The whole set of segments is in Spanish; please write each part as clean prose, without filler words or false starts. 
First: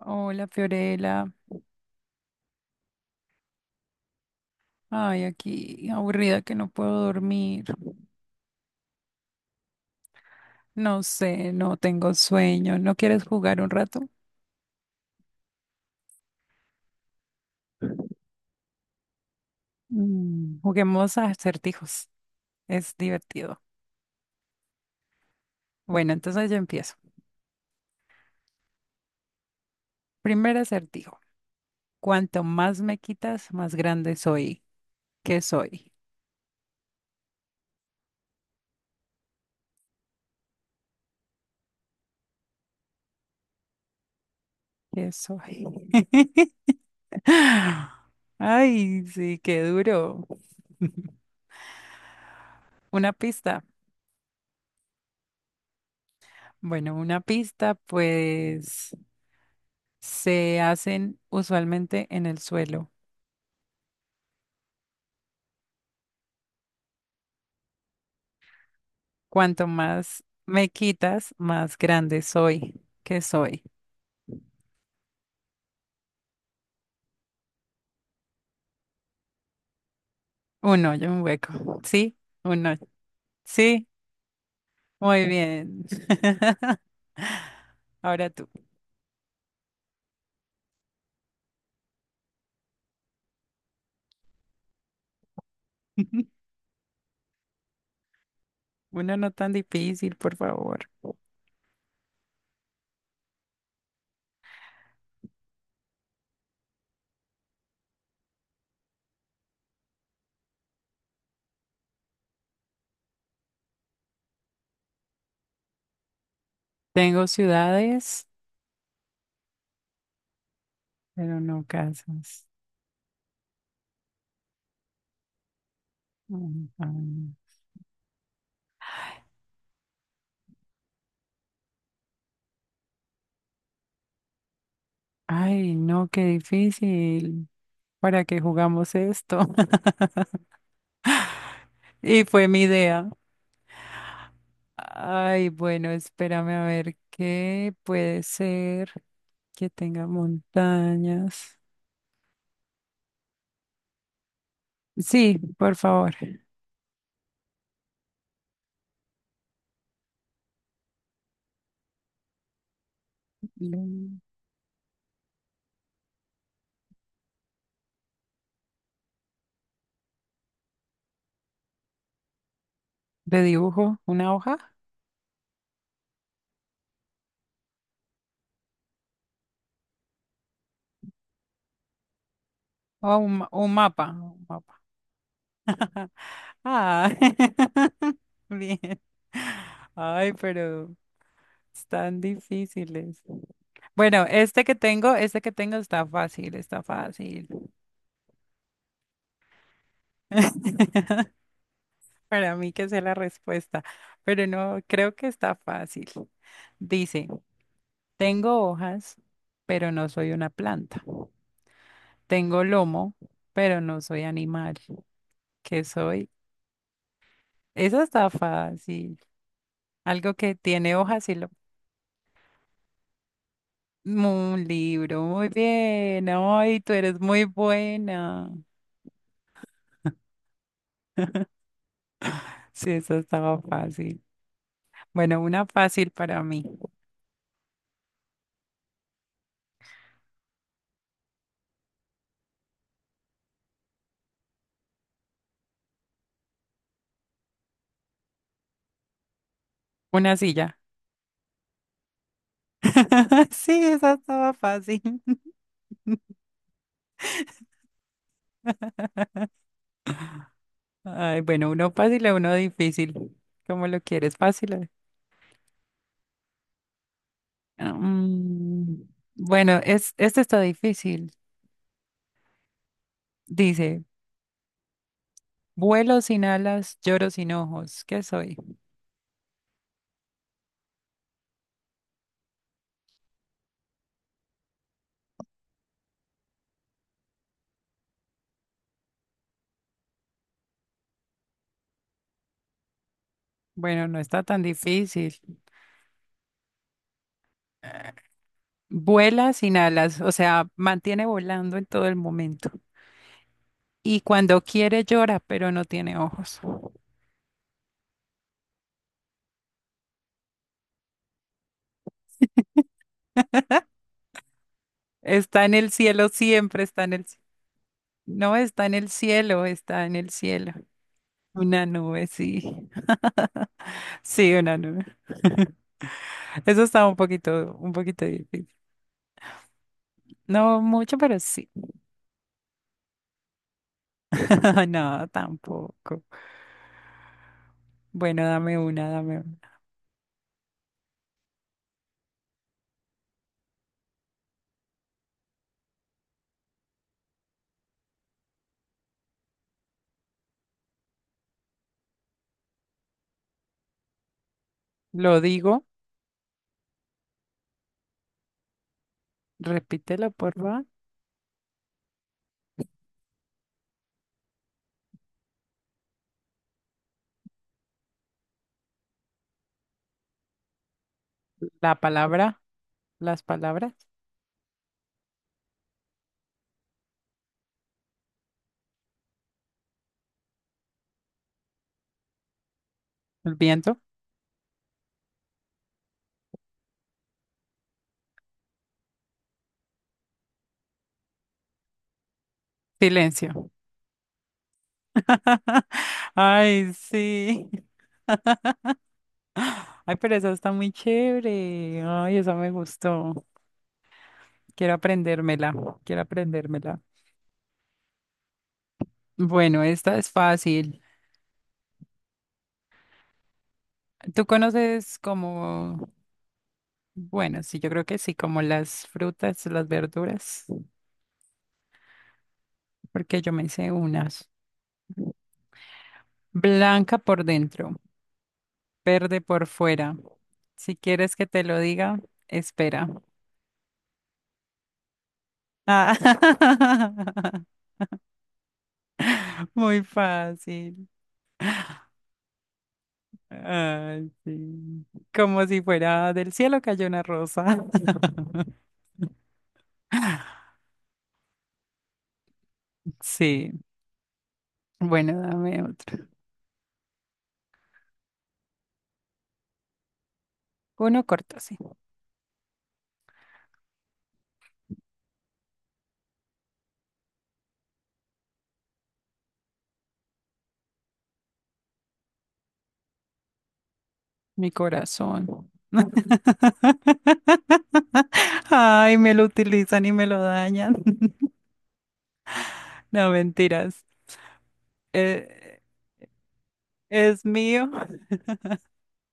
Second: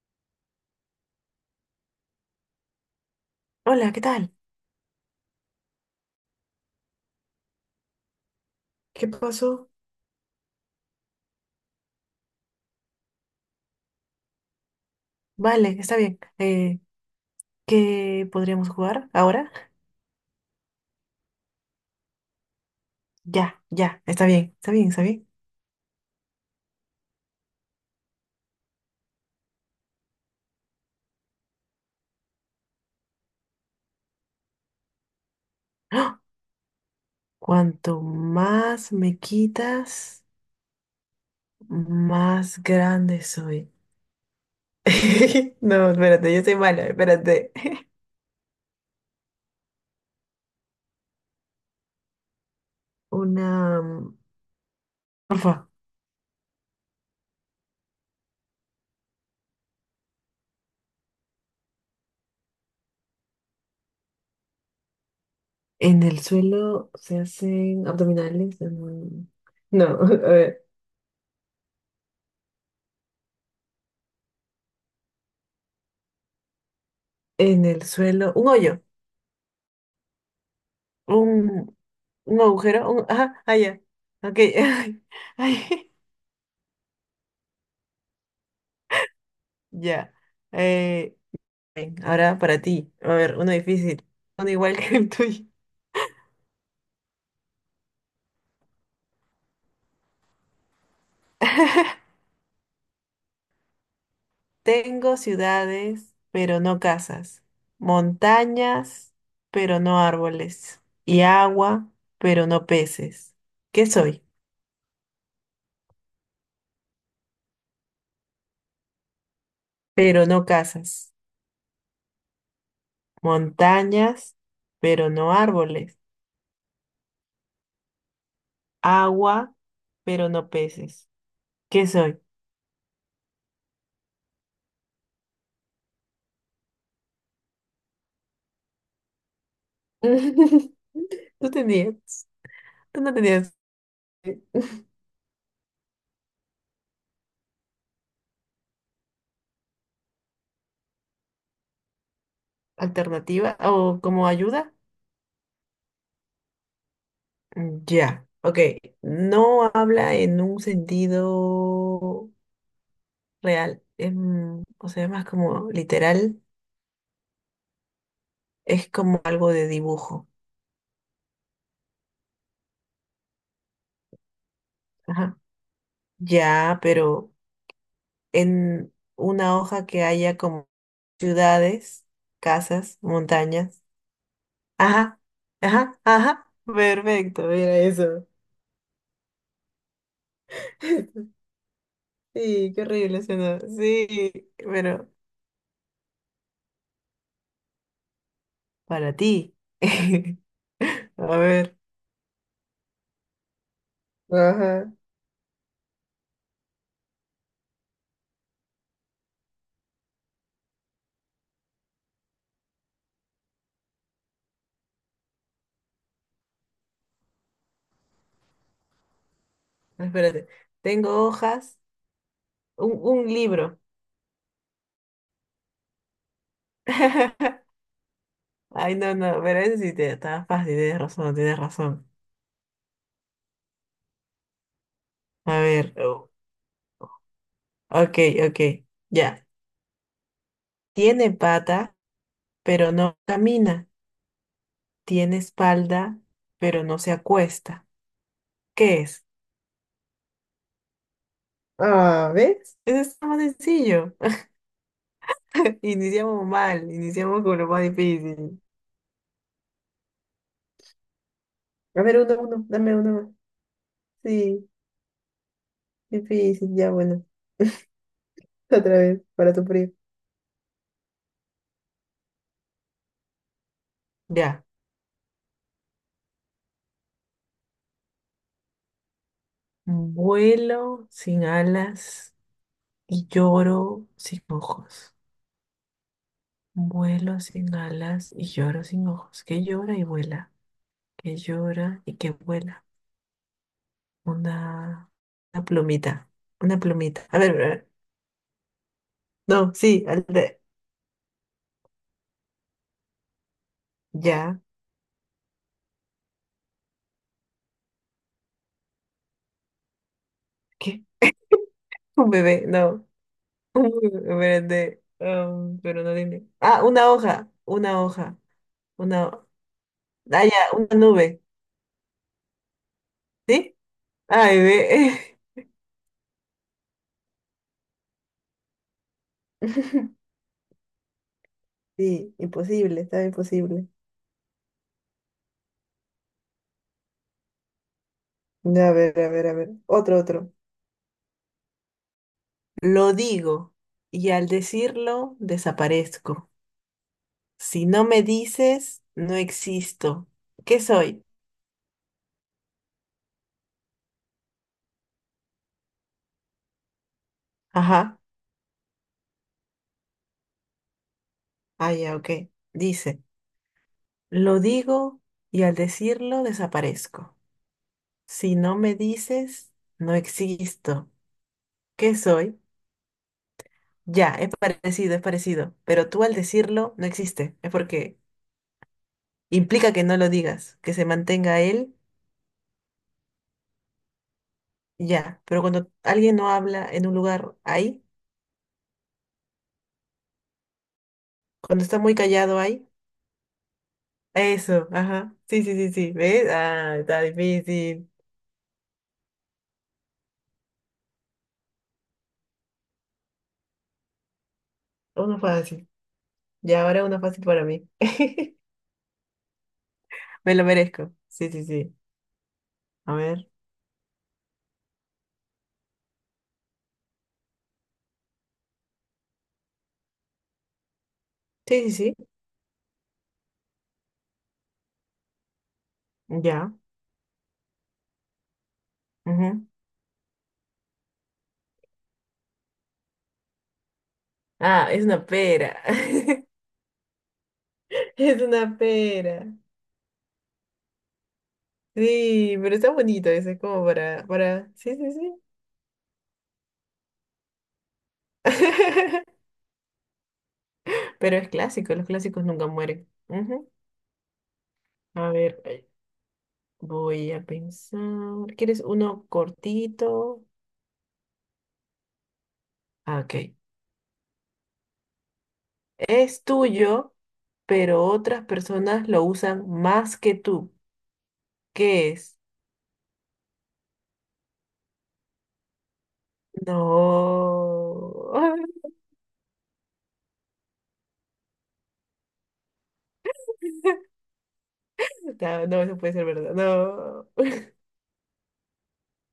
Hola, Fiorella. Hola, ¿qué tal? Ay, aquí aburrida que no puedo dormir. ¿Qué pasó? No sé, no tengo sueño. ¿No quieres jugar un rato? Vale, está bien. ¿Qué podríamos jugar ahora? Juguemos a acertijos. Es divertido. Ya, ya, está bien, está bien, está bien. Bueno, entonces yo empiezo. Primer acertijo. Cuanto más me quitas, más grande soy. ¿Qué soy? ¡Ah! Cuanto más me quitas, más grande soy. ¿Qué soy? No, espérate, yo soy mala, espérate. Ay, sí, qué duro. Una pista. Una... mm, Porfa, Bueno, una pista, pues, se hacen usualmente en el suelo. en el suelo se hacen abdominales. Cuanto No, a más ver, me quitas, más grande soy. ¿Qué soy? en el suelo, un hoyo, Un hoyo, un hueco. un ¿Sí? un Un hoyo. agujero, un... Ajá, ah, ya. Sí, Ok. muy bien. Ay, Ahora tú. ya. Eh, ven, ahora para ti. A ver, uno difícil. Uno igual que el tuyo. Uno no tan difícil, por favor. Tengo ciudades, pero no casas. Montañas, pero no árboles. Y agua, pero no peces. ¿Qué soy? Tengo ciudades, Pero no casas. pero no casas. Montañas, pero no árboles. Mm, mm. Agua, pero no peces. ¿Qué soy? Ay, no, qué difícil. ¿Para qué jugamos esto? ¿Tú Y tenías? fue mi ¿Tú idea. no tenías eh, Ay, bueno, espérame a ver qué puede ser que tenga montañas. alternativa o como ayuda? Sí, por favor. Ya, ok. No habla en un sentido real. es, Mm. mm, o sea, más como literal. Es como algo de dibujo. ¿De dibujo? ¿Una hoja? Ajá. Ya, pero en una hoja que haya como ciudades, casas, ¿O un, un montañas. mapa? Un mapa. Ajá, ajá, ajá. Ah, Perfecto, mira eso. bien. Ay, pero están Sí, qué difíciles. horrible suena. Bueno, Sí, pero... este que tengo está fácil, está fácil. Para ti. A ver. Para mí que es la respuesta, pero no, Ajá. creo que está fácil. Dice, tengo hojas, pero no soy una planta. Tengo lomo, pero no soy animal. ¿Qué soy? Eso está fácil. Algo Espérate. que tiene Tengo hojas y lo... hojas. Un libro. Un libro, muy bien. Ay, tú eres muy buena. Ay, no, no. Pero ese sí te está fácil. Tienes razón, tienes razón. Sí, eso estaba fácil. Bueno, A una ver. fácil oh, para mí. Ok, ok. Ya. Tiene pata, pero no camina. Tiene espalda, pero no se acuesta. ¿Qué es? Una silla. Ah, ¿ves? Eso está más Sí, esa sencillo. estaba fácil. Iniciamos mal. Iniciamos con lo más difícil. Ay, bueno, uno A ver, fácil o uno, uno uno, dame uno difícil. más. ¿Cómo lo quieres? Sí. Fácil. Difícil, ya bueno. Otra Mm, vez, para tu bueno, frío. es, este está difícil. Dice, Ya. vuelo sin alas, lloro sin ojos. ¿Qué soy? Vuelo sin alas y lloro sin ojos. Vuelo sin alas y lloro sin ojos. Que llora y vuela. Que llora y que vuela. Bueno, no está tan Una, difícil. una plumita. Una plumita. A ver, a ver. Vuela No, sin sí, alas, o sea, mantiene volando en todo el momento. Y cuando ya. quiere llora, pero no tiene ojos. ¿Qué? Un bebé, no. Un bebé, espérate, Está en el pero no cielo, tiene. siempre Ah, está una en el cielo. hoja. Una hoja. No está en el Una. cielo, está en el Ah, ya, cielo. una nube. Una nube, sí. ¿Sí? Sí, Ay, una nube. ve. Eso está un poquito difícil. No mucho, pero sí. Sí, imposible, está imposible. No, tampoco. Bueno, dame A una, ver, a dame ver, a una. ver. Otro, otro. Lo digo y al decirlo desaparezco. Si no me dices, no existo. ¿Qué soy? Lo digo, Ajá. repítelo, por favor. Ah, ya, ok. Dice, lo digo y al decirlo desaparezco. Si no me dices, no existo. La ¿Qué soy? palabra, las palabras, Ya, es parecido, es parecido. Pero tú al decirlo no existe. Es porque implica que no lo digas, que se mantenga él, el viento, ya. Pero cuando alguien no habla en un lugar ahí, cuando está muy callado ahí, silencio. eso, ajá. Sí, sí, sí, sí. ¿Ves? Ay, Ah, está sí. difícil. Ay, pero esa está muy chévere. Ay, esa me gustó. Quiero Uno aprendérmela, fácil. quiero Ya, aprendérmela. ahora uno fácil para mí. Bueno, esta es Me lo fácil. merezco. Sí, sí, sí. A ver. ¿Tú conoces como... Bueno, sí, yo creo que sí, como las frutas, las verduras, Sí, sí, sí. porque yo me hice unas. Ya. Blanca por dentro, verde por Ujú. fuera. Si quieres que te lo diga, espera. Ah, es una pera. Ah, Es una pera. muy fácil. Sí, pero está bonito eso, es como para, Ay, para. Sí, sí. sí, sí. Como si fuera del cielo cayó una rosa. Pero es clásico, los clásicos nunca mueren. Ujú. Sí. A Bueno, ver, dame otro. voy a pensar. ¿Quieres uno cortito? Uno corto, sí. Ah, ok. Es tuyo, pero otras personas lo usan más que tú. ¿Qué es? Mi corazón. No. Ay, me lo utilizan y me lo dañan. No, mentiras. No, Eh, no, eso puede ser verdad. No. es mío,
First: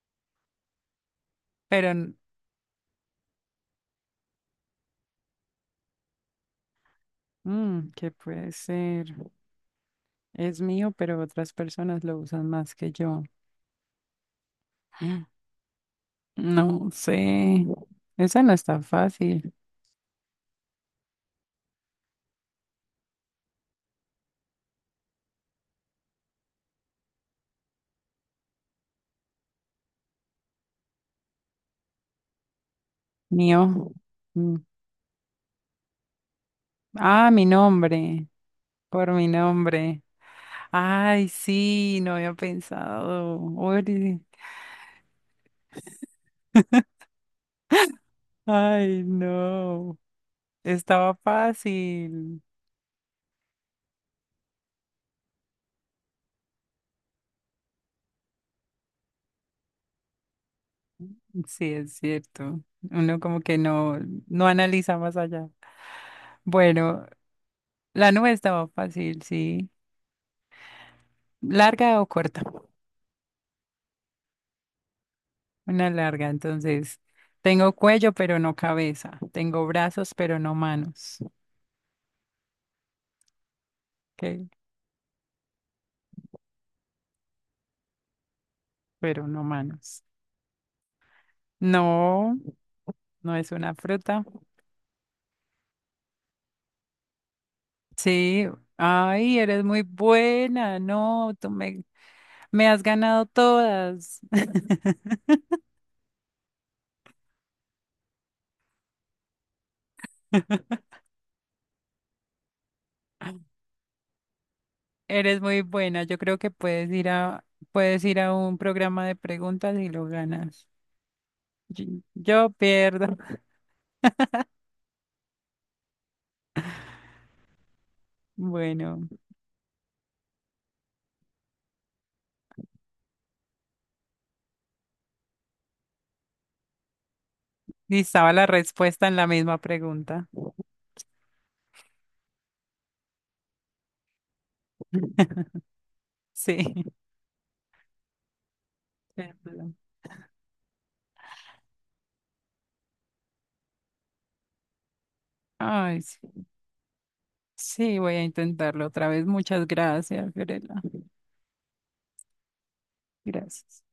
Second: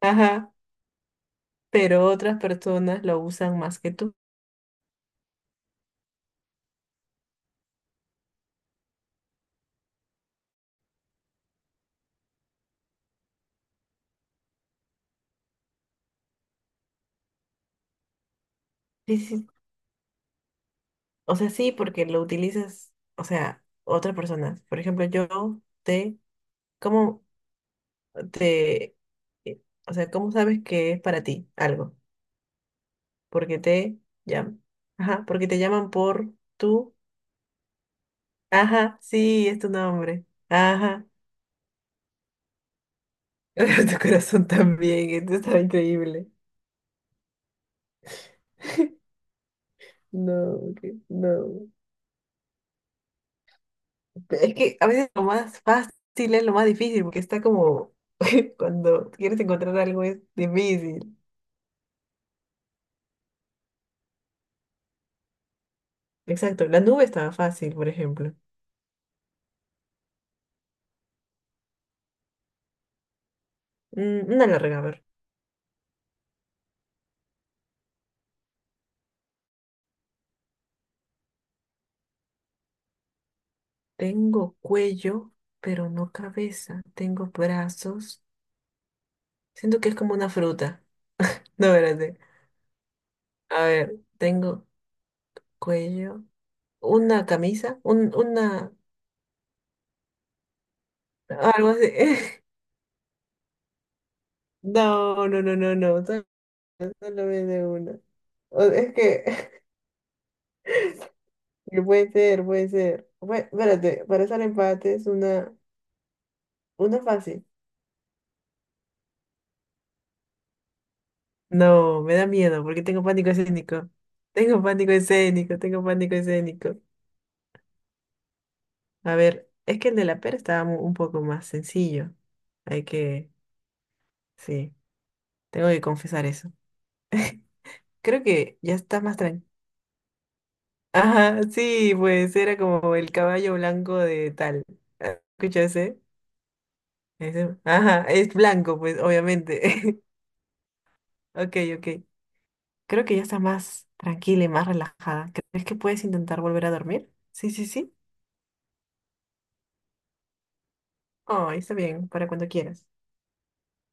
Ajá. pero Pero otras personas lo usan más que tú. ¿Qué puede ser? Es mío, pero otras personas lo usan más que yo. Mm, no sé. Esa no está Sí, sí, sí. fácil. O sea, sí, porque lo utilizas, o sea, otras personas. Por ejemplo, yo te... ¿Cómo? te, eh, o sea, ¿cómo sabes que es para ti algo? Porque Mío. te Mm. llaman. Ajá, porque te llaman por tú. Ah, mi nombre. Ajá, Por mi sí, es tu nombre. nombre. Ajá. Ay, sí, no había pensado. Tu Ori. corazón también, esto está increíble. Ay, no. No, Estaba no. fácil. Es que a veces lo más fácil es lo más difícil, porque está como cuando quieres encontrar algo es difícil. Sí, es cierto. Uno como que no, no analiza más allá. Exacto, la nube Bueno, estaba fácil, por la nube ejemplo. estaba fácil, sí. ¿Larga o corta? Una larga, a ver. Una larga, entonces. Tengo cuello, pero no cabeza. Tengo brazos, pero no manos. ¿Ok? Tengo cuello, pero no cabeza. Tengo brazos. Pero no Siento que es manos. como una fruta. No, espérate. No, no es A una ver, fruta. tengo cuello, una camisa, un, Sí. una, Ay, eres muy buena. No, tú algo me, así. me has ganado todas. No, no, no, no, no. Solo me una. Es que que puede ser, puede ser. Bueno, espérate, para hacer empates, Eres muy buena. Yo creo que una fácil. puedes ir a un programa de preguntas y lo ganas. Yo, No, me da yo miedo porque tengo pierdo. pánico escénico. Tengo pánico escénico, tengo pánico escénico. Bueno, A ver, es que el de la pera estaba un poco más sencillo. Hay que, sí, tengo que confesar eso. y Creo estaba la que ya está respuesta en más la tranquilo. misma pregunta. Ajá, sí, pues era como el caballo blanco de tal. ¿Escuchaste? Sí. Ajá, es blanco, pues, Perdón. obviamente. Ok, ok. Creo que ya está más tranquila y más relajada. ¿Crees que Ay, puedes intentar sí. volver a dormir? Sí, sí, sí. Sí, voy a intentarlo otra vez. Muchas gracias, Fiorella. Oh, está bien, para cuando quieras. Gracias.